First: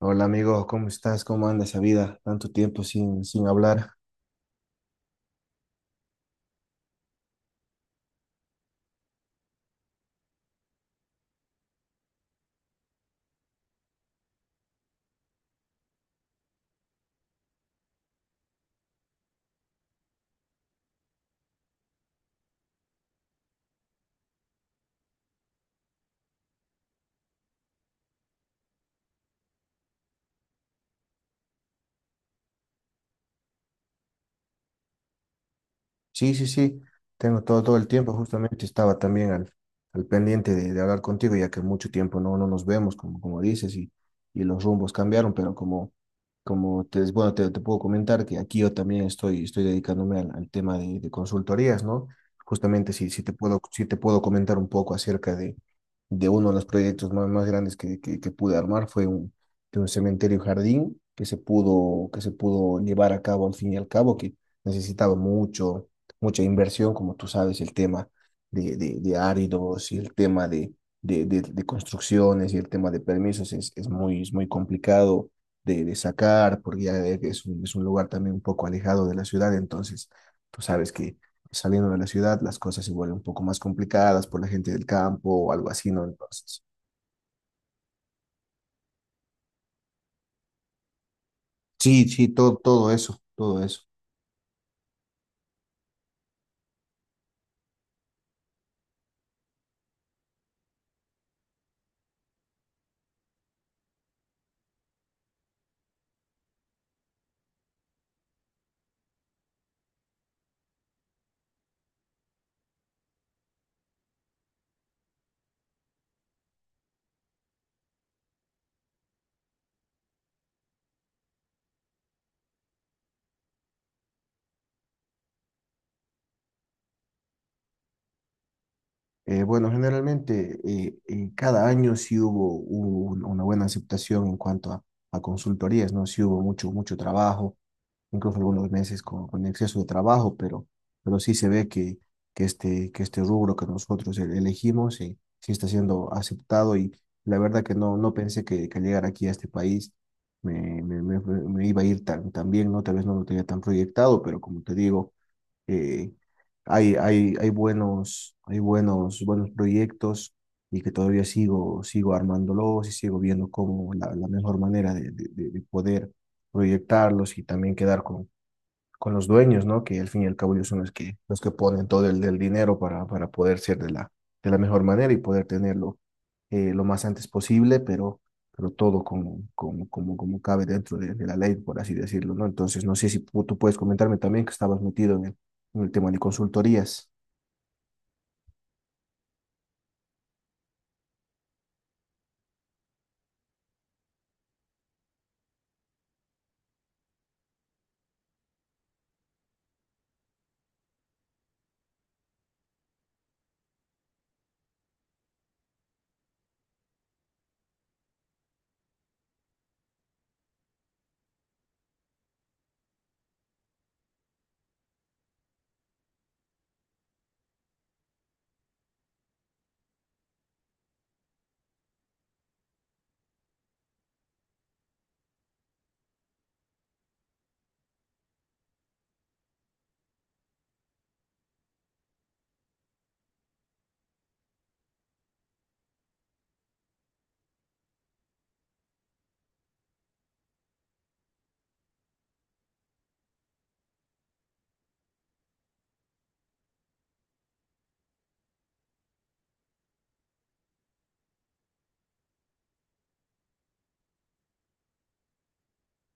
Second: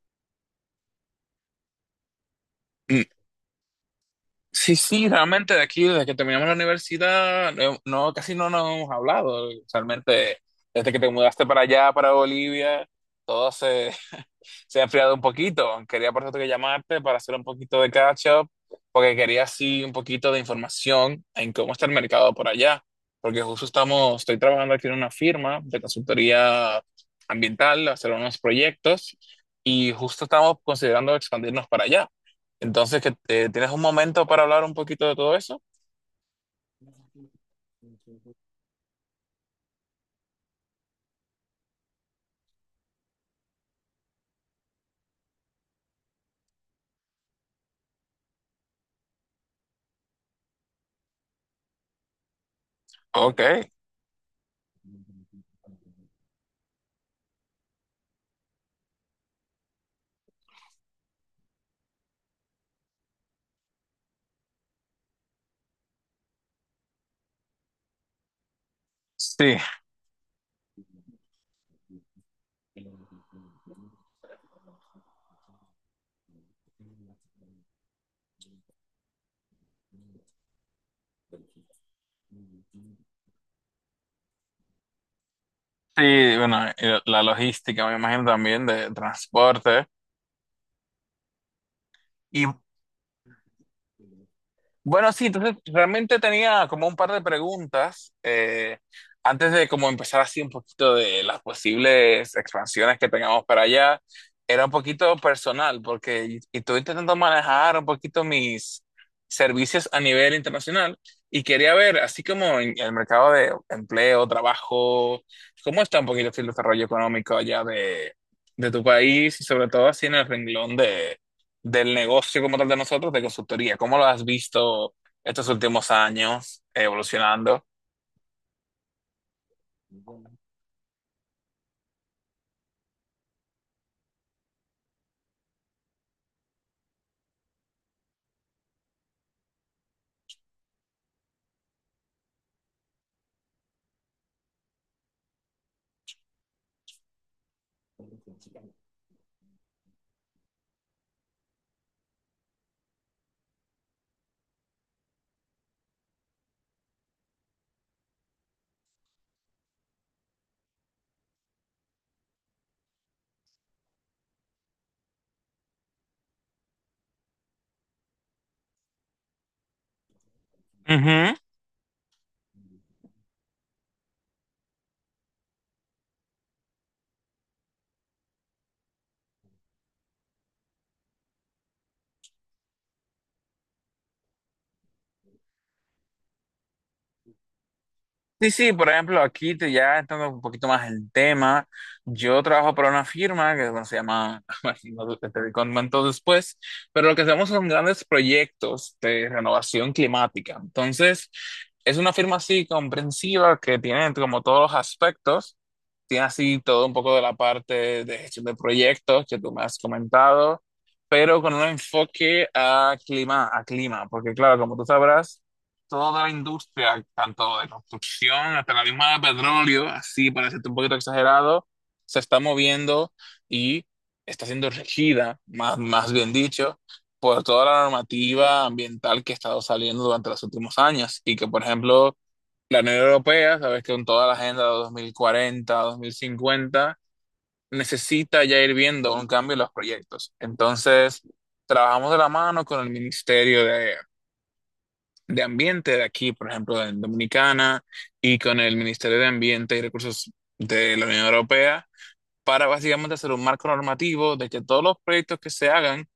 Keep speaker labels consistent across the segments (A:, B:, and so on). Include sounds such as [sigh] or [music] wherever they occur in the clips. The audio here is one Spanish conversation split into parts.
A: Hola amigo, ¿cómo estás? ¿Cómo anda esa vida? Tanto tiempo
B: Mm,
A: sin hablar.
B: Sí, sí, realmente de aquí, desde que terminamos la universidad, no, no, casi no nos hemos hablado. Realmente, desde que te mudaste para allá, para Bolivia, todo se, se ha enfriado un poquito. Quería por eso que llamarte para hacer un poquito de catch up, porque quería así un poquito de información en cómo está el mercado por allá. Porque estoy trabajando aquí en una firma de consultoría ambiental, hacer unos proyectos y justo estamos considerando expandirnos para allá. Entonces, que ¿tienes un momento para hablar un poquito de todo eso?
A: Sí, sí, sí, tengo todo el tiempo. Justamente estaba también al pendiente de hablar contigo, ya que mucho tiempo no nos vemos, como, como dices, y los rumbos cambiaron, pero como te puedo comentar que aquí yo también estoy dedicándome al tema de consultorías, ¿no? Justamente si te
B: Ok,
A: puedo, si te puedo comentar un poco acerca de uno de los proyectos más grandes que pude armar, fue de un cementerio jardín que se pudo llevar a cabo al fin y al cabo, que necesitaba mucha inversión, como tú sabes, el tema de
B: sí,
A: áridos y el tema de construcciones y el tema de permisos es muy complicado de sacar, porque ya es es un lugar también un poco alejado de la ciudad, entonces tú sabes que saliendo de la ciudad las cosas se vuelven un poco más complicadas por la gente del campo o algo así, ¿no?
B: sí,
A: Entonces,
B: bueno, la logística me imagino también de transporte.
A: sí, sí,
B: Y
A: todo, todo eso, todo eso.
B: bueno, sí, entonces realmente tenía como un par de preguntas, antes de como empezar así un poquito de las posibles expansiones que tengamos para allá. Era un poquito personal porque y estoy intentando manejar un poquito mis servicios a nivel internacional y quería ver, así como en el mercado de empleo, trabajo, cómo está un poquito el desarrollo económico allá de tu país y sobre todo así en el renglón del negocio como tal de nosotros, de consultoría. ¿Cómo lo has visto estos últimos años evolucionando?
A: Bueno, generalmente cada año sí hubo una buena aceptación en cuanto a consultorías, ¿no? Sí hubo mucho, mucho trabajo, incluso algunos meses con exceso de trabajo, pero sí se ve que este rubro que nosotros elegimos sí, sí está siendo aceptado y la verdad que no, no pensé que al llegar aquí a este país me iba a ir tan, tan bien, ¿no? Tal vez no lo tenía tan proyectado, pero como te digo, eh, hay buenos, buenos proyectos y que todavía sigo, sigo armándolos y sigo viendo cómo la, la mejor manera de poder proyectarlos y también quedar con los dueños, ¿no? Que al fin y al cabo ellos son
B: Ujú.
A: los que ponen todo el dinero para poder ser de la mejor manera y poder tenerlo lo más antes posible, pero todo como cabe dentro de la ley, por así decirlo, ¿no? Entonces, no sé si tú puedes comentarme también que estabas metido en el tema de consultorías.
B: Sí, sí, por ejemplo, ya entrando un poquito más en tema, yo trabajo para una firma que bueno, se llama, [laughs] no te comento después, pero lo que hacemos son grandes proyectos de renovación climática. Entonces, es una firma así comprensiva que tiene como todos los aspectos, tiene así todo un poco de la parte de gestión de proyectos que tú me has comentado, pero con un enfoque a clima, porque claro, como tú sabrás, toda la industria, tanto de construcción hasta la misma de petróleo, así para ser un poquito exagerado, se está moviendo y está siendo regida, más bien dicho, por toda la normativa ambiental que ha estado saliendo durante los últimos años y que, por ejemplo, la Unión Europea, sabes que con toda la agenda de 2040, 2050, necesita ya ir viendo un cambio en los proyectos. Entonces, trabajamos de la mano con el Ministerio de ambiente de aquí, por ejemplo, en Dominicana, y con el Ministerio de Ambiente y Recursos de la Unión Europea, para básicamente hacer un marco normativo de que todos los proyectos que se hagan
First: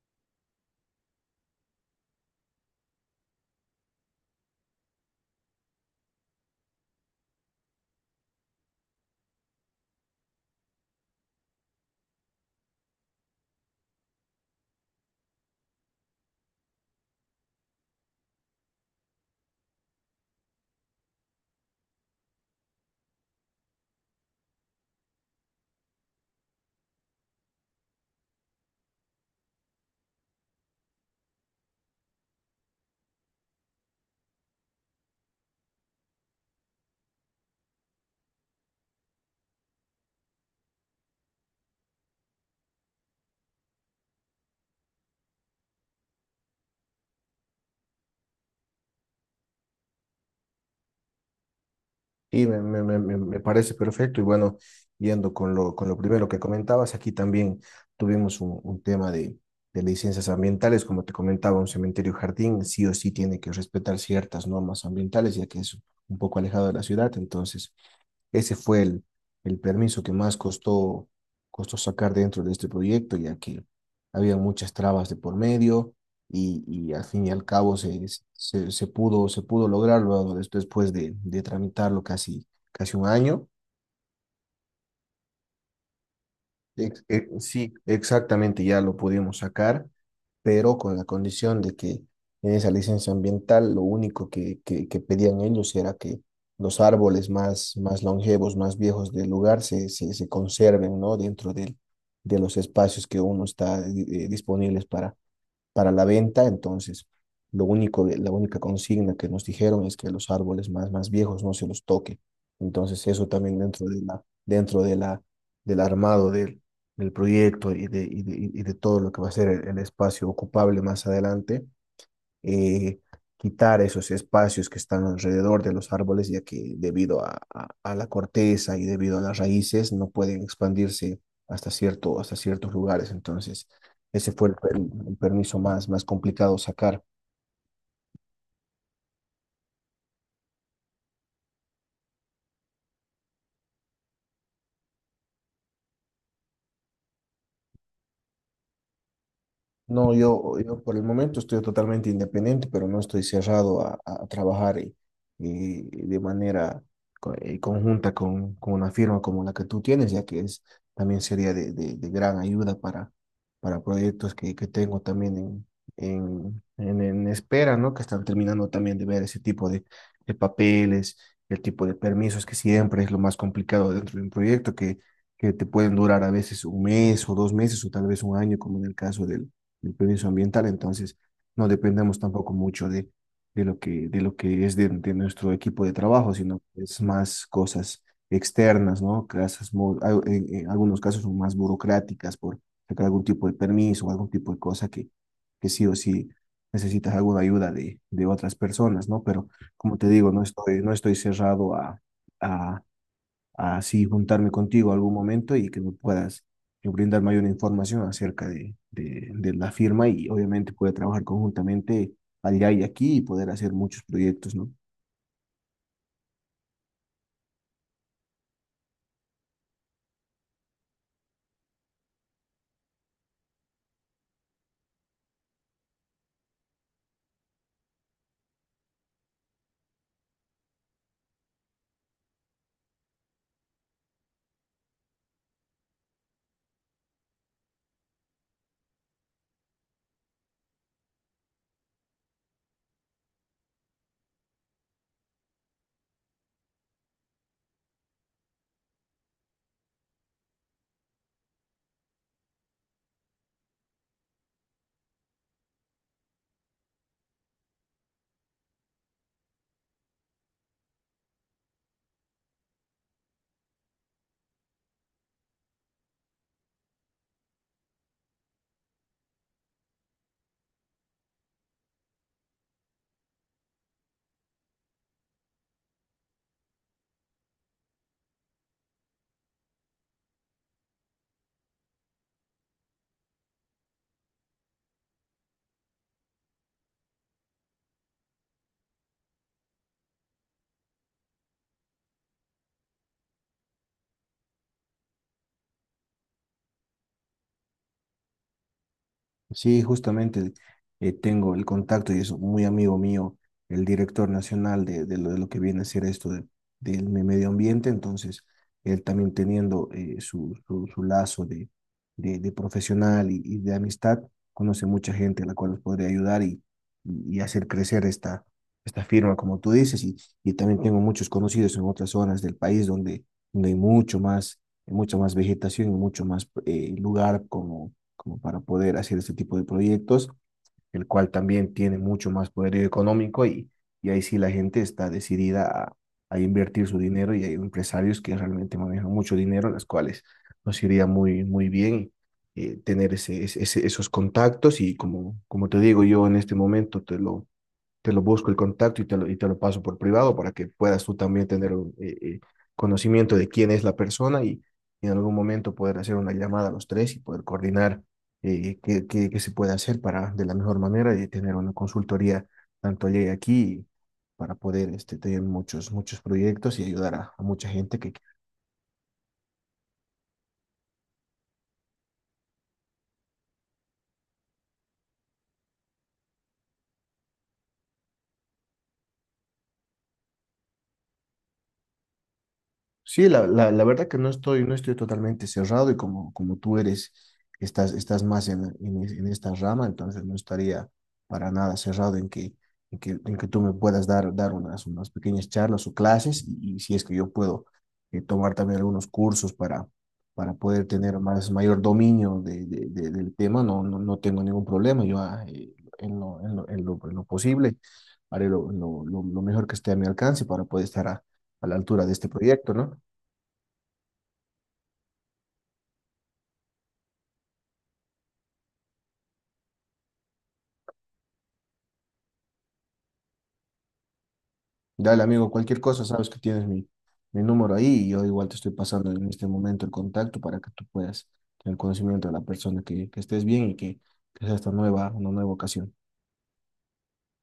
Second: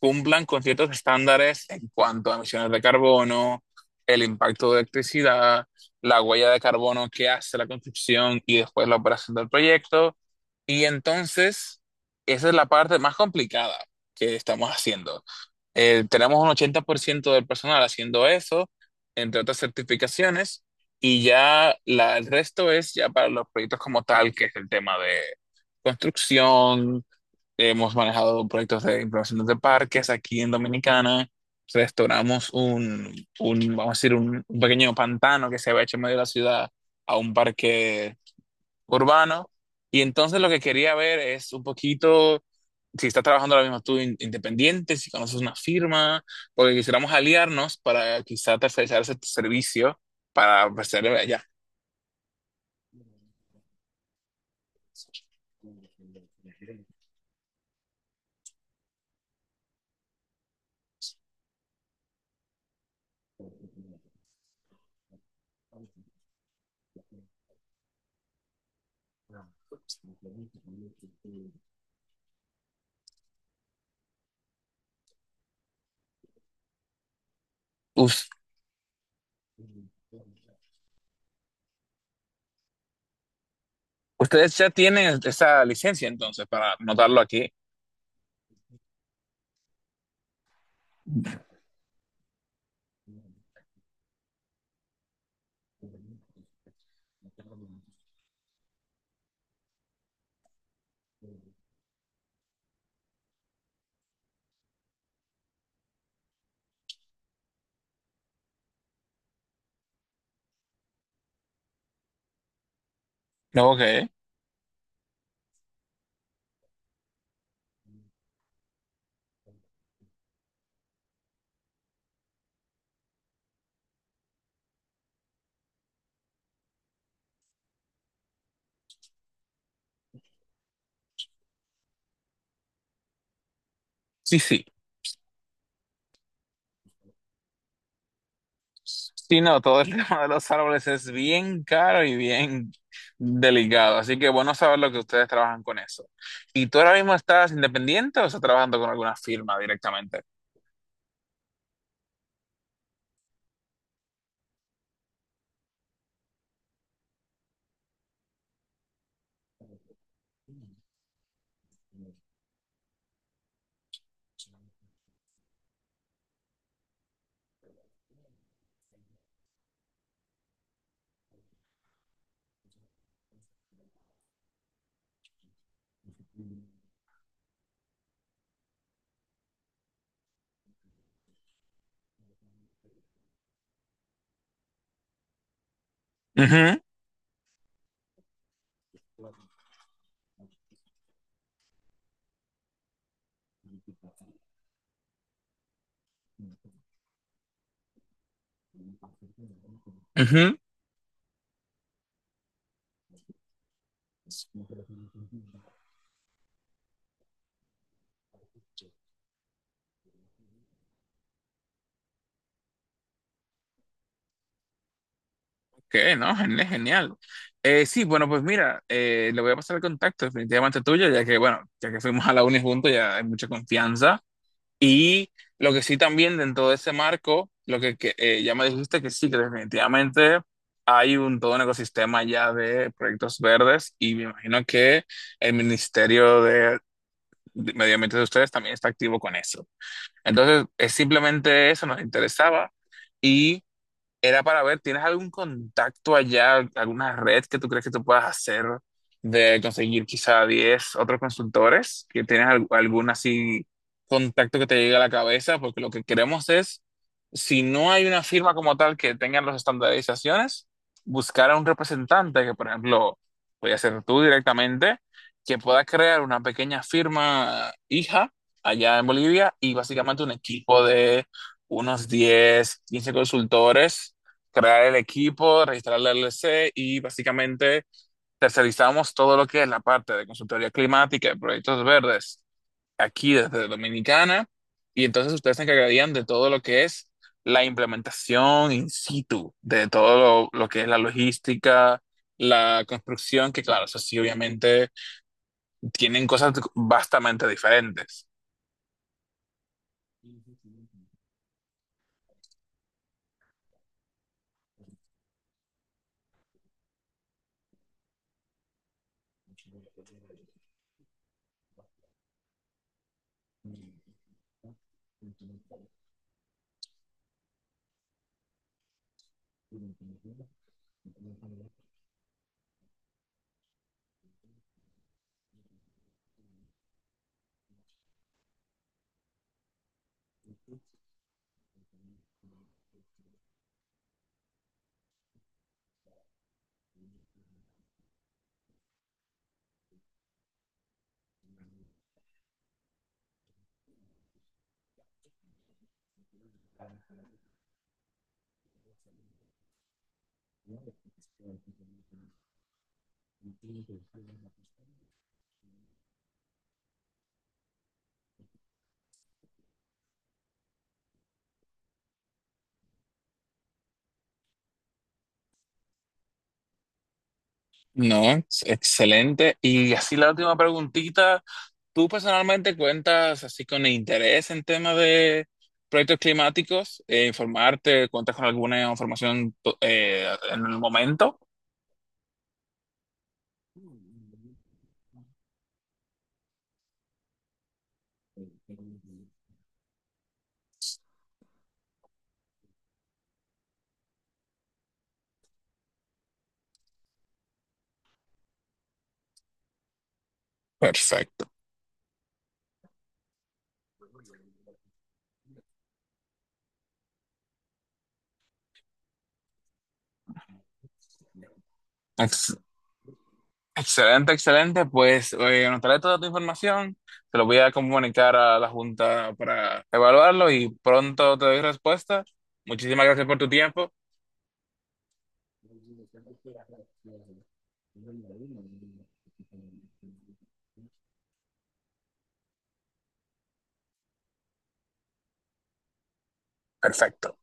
B: cumplan con ciertos estándares en cuanto a emisiones de carbono, el impacto de electricidad, la huella de carbono que hace la construcción y después la operación del proyecto. Y entonces, esa es la parte más complicada que estamos haciendo. Tenemos un 80% del personal haciendo eso, entre otras certificaciones, y ya el resto es ya para los proyectos como tal, que es el tema de construcción. Hemos manejado proyectos de implementación de parques aquí en Dominicana. Restauramos un, Vamos a decir, un pequeño pantano que se había hecho en medio de la ciudad a un parque urbano. Y entonces lo que quería ver es un poquito si estás trabajando ahora mismo tú independiente, si conoces una firma, porque quisiéramos aliarnos para quizá tercerizar ese servicio para ofrecerle allá.
A: Sí, me parece perfecto. Y bueno, yendo con lo primero que comentabas, aquí también tuvimos un tema de licencias ambientales. Como te comentaba, un cementerio jardín sí o sí tiene que respetar ciertas normas ambientales, ya que es un poco alejado de la ciudad. Entonces, ese fue el permiso que más costó, costó sacar dentro de este proyecto, ya que había muchas trabas de por medio y al fin y al cabo se,
B: Us-
A: se, se pudo, se pudo lograrlo después de tramitarlo casi, casi un año.
B: Ustedes ya tienen esa licencia entonces para anotarlo aquí.
A: Sí, exactamente, ya lo pudimos sacar, pero con la condición de que en esa licencia ambiental lo único que pedían ellos era que los árboles más longevos, más viejos del lugar se conserven, ¿no? De los espacios que uno está disponibles para la venta, entonces lo único, la única consigna que nos dijeron es que los árboles más, más viejos no se los toque. Entonces eso también
B: No,
A: dentro de
B: ok.
A: la, dentro de la, del armado del proyecto y de todo lo que va a ser el espacio ocupable más adelante, eh, quitar esos espacios que están alrededor de los árboles, ya que debido a la corteza y debido a las raíces no pueden expandirse hasta cierto, hasta ciertos lugares. Entonces, ese
B: Sí,
A: fue
B: sí.
A: el permiso más, más complicado sacar.
B: Sí, no, todo el [laughs] tema de los árboles es bien caro y bien delicado, así que bueno saber lo que ustedes trabajan con eso. ¿Y tú ahora mismo estás independiente o estás trabajando con alguna firma
A: No,
B: directamente?
A: yo por el momento estoy totalmente independiente, pero no estoy cerrado a trabajar y de manera conjunta con una firma como la que tú tienes, ya que es, también sería de gran ayuda para proyectos que tengo también en espera, ¿no? Que están terminando también de ver ese tipo de papeles, el tipo de permisos, que siempre es lo más complicado dentro de un proyecto, que te pueden durar a veces un mes o dos meses o tal vez un año, como en el caso del el permiso ambiental, entonces no dependemos tampoco mucho de lo que es de nuestro equipo de trabajo, sino
B: Ujú,
A: que es más cosas externas, ¿no? Casas, en algunos casos son más burocráticas por sacar algún tipo de permiso o algún tipo de cosa que sí o sí necesitas alguna ayuda de otras personas, ¿no? Pero como te digo, no
B: ujú.
A: estoy, no estoy cerrado a así juntarme contigo algún momento y que me puedas brindar mayor información acerca de la firma y obviamente poder trabajar conjuntamente allá y aquí y poder hacer muchos proyectos, ¿no?
B: Ok, no, genial, genial. Sí, bueno, pues mira, le voy a pasar el contacto definitivamente tuyo, ya que, bueno, ya que fuimos a la uni juntos, ya hay mucha confianza. Y lo que sí también dentro de ese marco, ya me dijiste que sí, que definitivamente hay un todo un ecosistema ya de proyectos verdes y me imagino que el Ministerio de Medio Ambiente de ustedes también está activo con eso. Entonces, es simplemente eso nos interesaba y era para ver, ¿tienes algún contacto allá, alguna red que tú crees que tú puedas hacer de conseguir quizá 10 otros consultores? ¿Que tienes algún así contacto que te llegue a la cabeza? Porque lo que queremos es, si no hay una firma como tal que tenga las estandarizaciones, buscar a un representante que, por ejemplo, voy a ser tú directamente, que pueda crear una pequeña firma hija allá en Bolivia y básicamente un equipo de unos 10 15 consultores, crear el equipo, registrar la LLC y básicamente tercerizamos todo lo que es la parte de consultoría climática y proyectos verdes aquí desde Dominicana y entonces ustedes se encargarían de todo lo que es la implementación in situ, de lo que es la logística, la construcción, que claro, eso sí, obviamente tienen cosas vastamente diferentes.
A: Sí, justamente tengo el contacto y es muy amigo mío, el director nacional de lo que viene a ser esto del medio ambiente, entonces él también teniendo su lazo de profesional y de amistad, conoce mucha gente a la cual nos podría ayudar y hacer crecer esta firma, como tú dices, y también tengo muchos conocidos en otras zonas del país donde, donde hay mucho más, mucha más vegetación y mucho más lugar como como para poder hacer este tipo de proyectos, el cual también tiene mucho más poder económico y ahí sí la gente está decidida a invertir su dinero y hay empresarios que realmente manejan mucho dinero, las cuales nos iría muy, muy bien tener esos contactos y como, como te digo yo en este momento, te lo busco el contacto y te lo paso por privado para que puedas tú también tener un, conocimiento de quién es la persona y en algún momento poder hacer una llamada a los tres y poder coordinar qué se puede hacer para de la mejor manera y tener una consultoría tanto allá y aquí para poder este, tener muchos, muchos proyectos y ayudar a mucha gente que...
B: No, excelente. Y así la última preguntita, ¿tú personalmente cuentas así con interés en temas de proyectos climáticos? ¿Informarte? ¿Cuentas con alguna información en el momento?
A: Sí, la verdad que no estoy, no estoy totalmente cerrado y como tú eres, estás, estás más en esta rama, entonces no estaría para nada cerrado en que tú me puedas dar unas, unas pequeñas charlas o clases y si es que yo puedo tomar también algunos cursos para poder tener
B: Perfecto.
A: más, mayor dominio del tema, no, no, no tengo ningún problema, yo en lo, en lo, en lo posible haré lo mejor que esté a mi alcance para poder estar a la altura de este
B: Ex-
A: proyecto, ¿no?
B: Excelente, excelente. Pues anotaré toda tu información, te lo voy a comunicar a la Junta para evaluarlo y pronto te doy respuesta. Muchísimas gracias por tu tiempo.
A: Dale, amigo, cualquier cosa, sabes que tienes mi número ahí y yo igual te estoy pasando en este momento el contacto para que tú puedas tener conocimiento de la persona, que estés bien que sea esta nueva, una nueva ocasión.
B: Perfecto.